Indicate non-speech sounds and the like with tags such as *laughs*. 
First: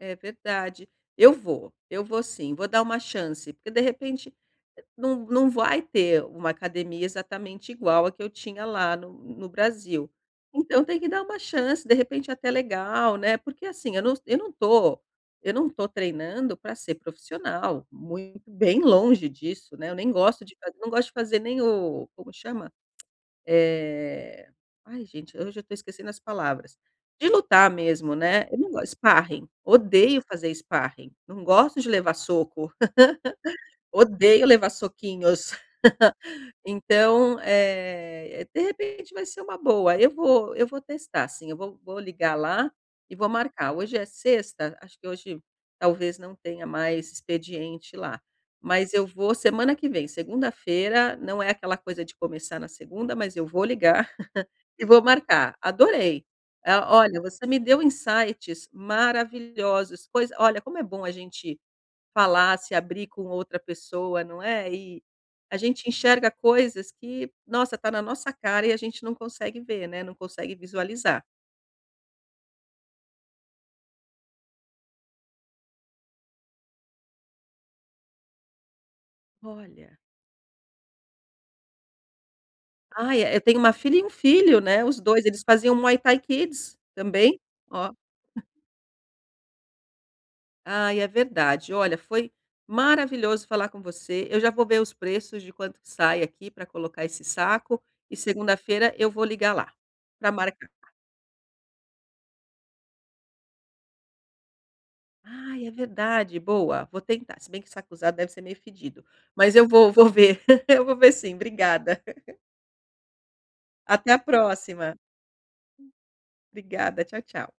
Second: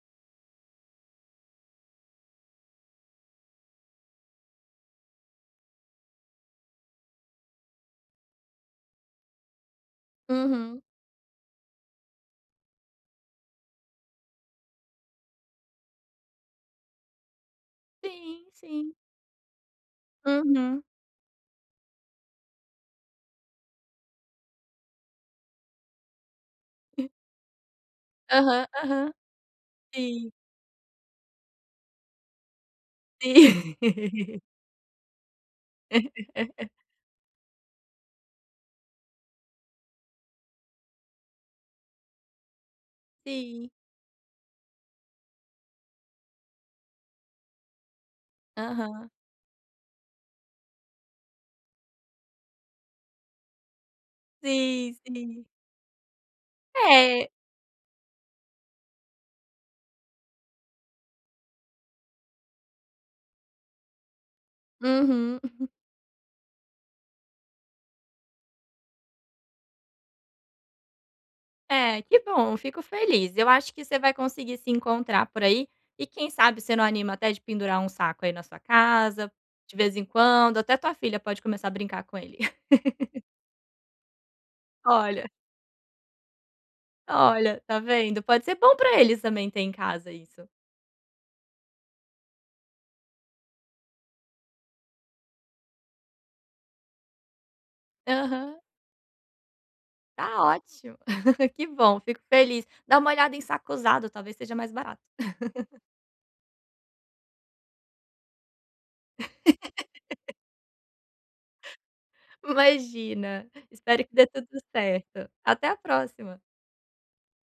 É verdade, eu vou eu vou sim, vou dar uma chance, porque de repente não não vai ter uma academia exatamente igual a que eu tinha lá no no Brasil. Uhum. Então tem que dar uma chance, de repente até legal, né, porque assim, eu não eu não estou eu não estou treinando para ser profissional, Sim, muito bem sim. longe disso né, eu nem gosto de Uhum. não gosto de fazer nem o como chama? *clicks tongue* Eh, ai gente, hoje eu estou esquecendo as palavras, *chuckles* de lutar mesmo né, eu Aham, não gosto, aham. Sparring odeio Sim. fazer Sparring não gosto de levar soco, *laughs* Sim. *laughs* odeio levar soquinhos. *chuckles* *laughs* Então, eh, de repente vai ser uma boa, eu vou eu vou testar sim, eu vou vou ligar lá, e vou Sim. marcar, hoje é sexta, acho que hoje talvez não tenha mais expediente lá. Mas eu Aham. vou semana que vem, segunda-feira, não é aquela coisa de começar na segunda, mas eu vou ligar, *laughs* e Sim, vou sim. marcar, adorei, ah, olha É. você me deu insights maravilhosos, coisa olha como é bom a gente falar, se abrir com outra pessoa, não é? E Uhum. a *chuckles* gente enxerga coisas que, nossa, está na nossa cara e a gente não consegue ver né, não consegue visualizar. É, que bom, fico feliz, eu acho que você vai conseguir se encontrar por aí, e quem sabe você não anima até de pendurar um saco aí na sua casa, de Olha. vez em quando, até tua filha pode começar a brincar com ele. *laughs* Ai, eu tenho uma filha e um filho né, os 2 Olha. eles faziam no Muay-Tai Kids, também, Olha, tá ó. vendo? *chuckles* Pode ser bom para eles também ter em casa isso. Ai é verdade, olha, foi maravilhoso falar com você, eu já vou ver os preços de quanto que sai aqui para colocar esse saco, e Aham. segunda-feira eu vou ligar lá para Tá marcar. ótimo, *chuckles* que bom fico feliz, dá uma olhada em saco usado talvez seja mais barato. Ai é *chuckles* verdade, boa, vou tentar, se bem que saco usado deve ser meio fedido. Mas eu vou vou *laughs* ver, eu vou ver sim, obrigada. *laughs* Imagina, espero Até que a dê tudo próxima. certo, até a próxima. Obrigada, tchau tchau.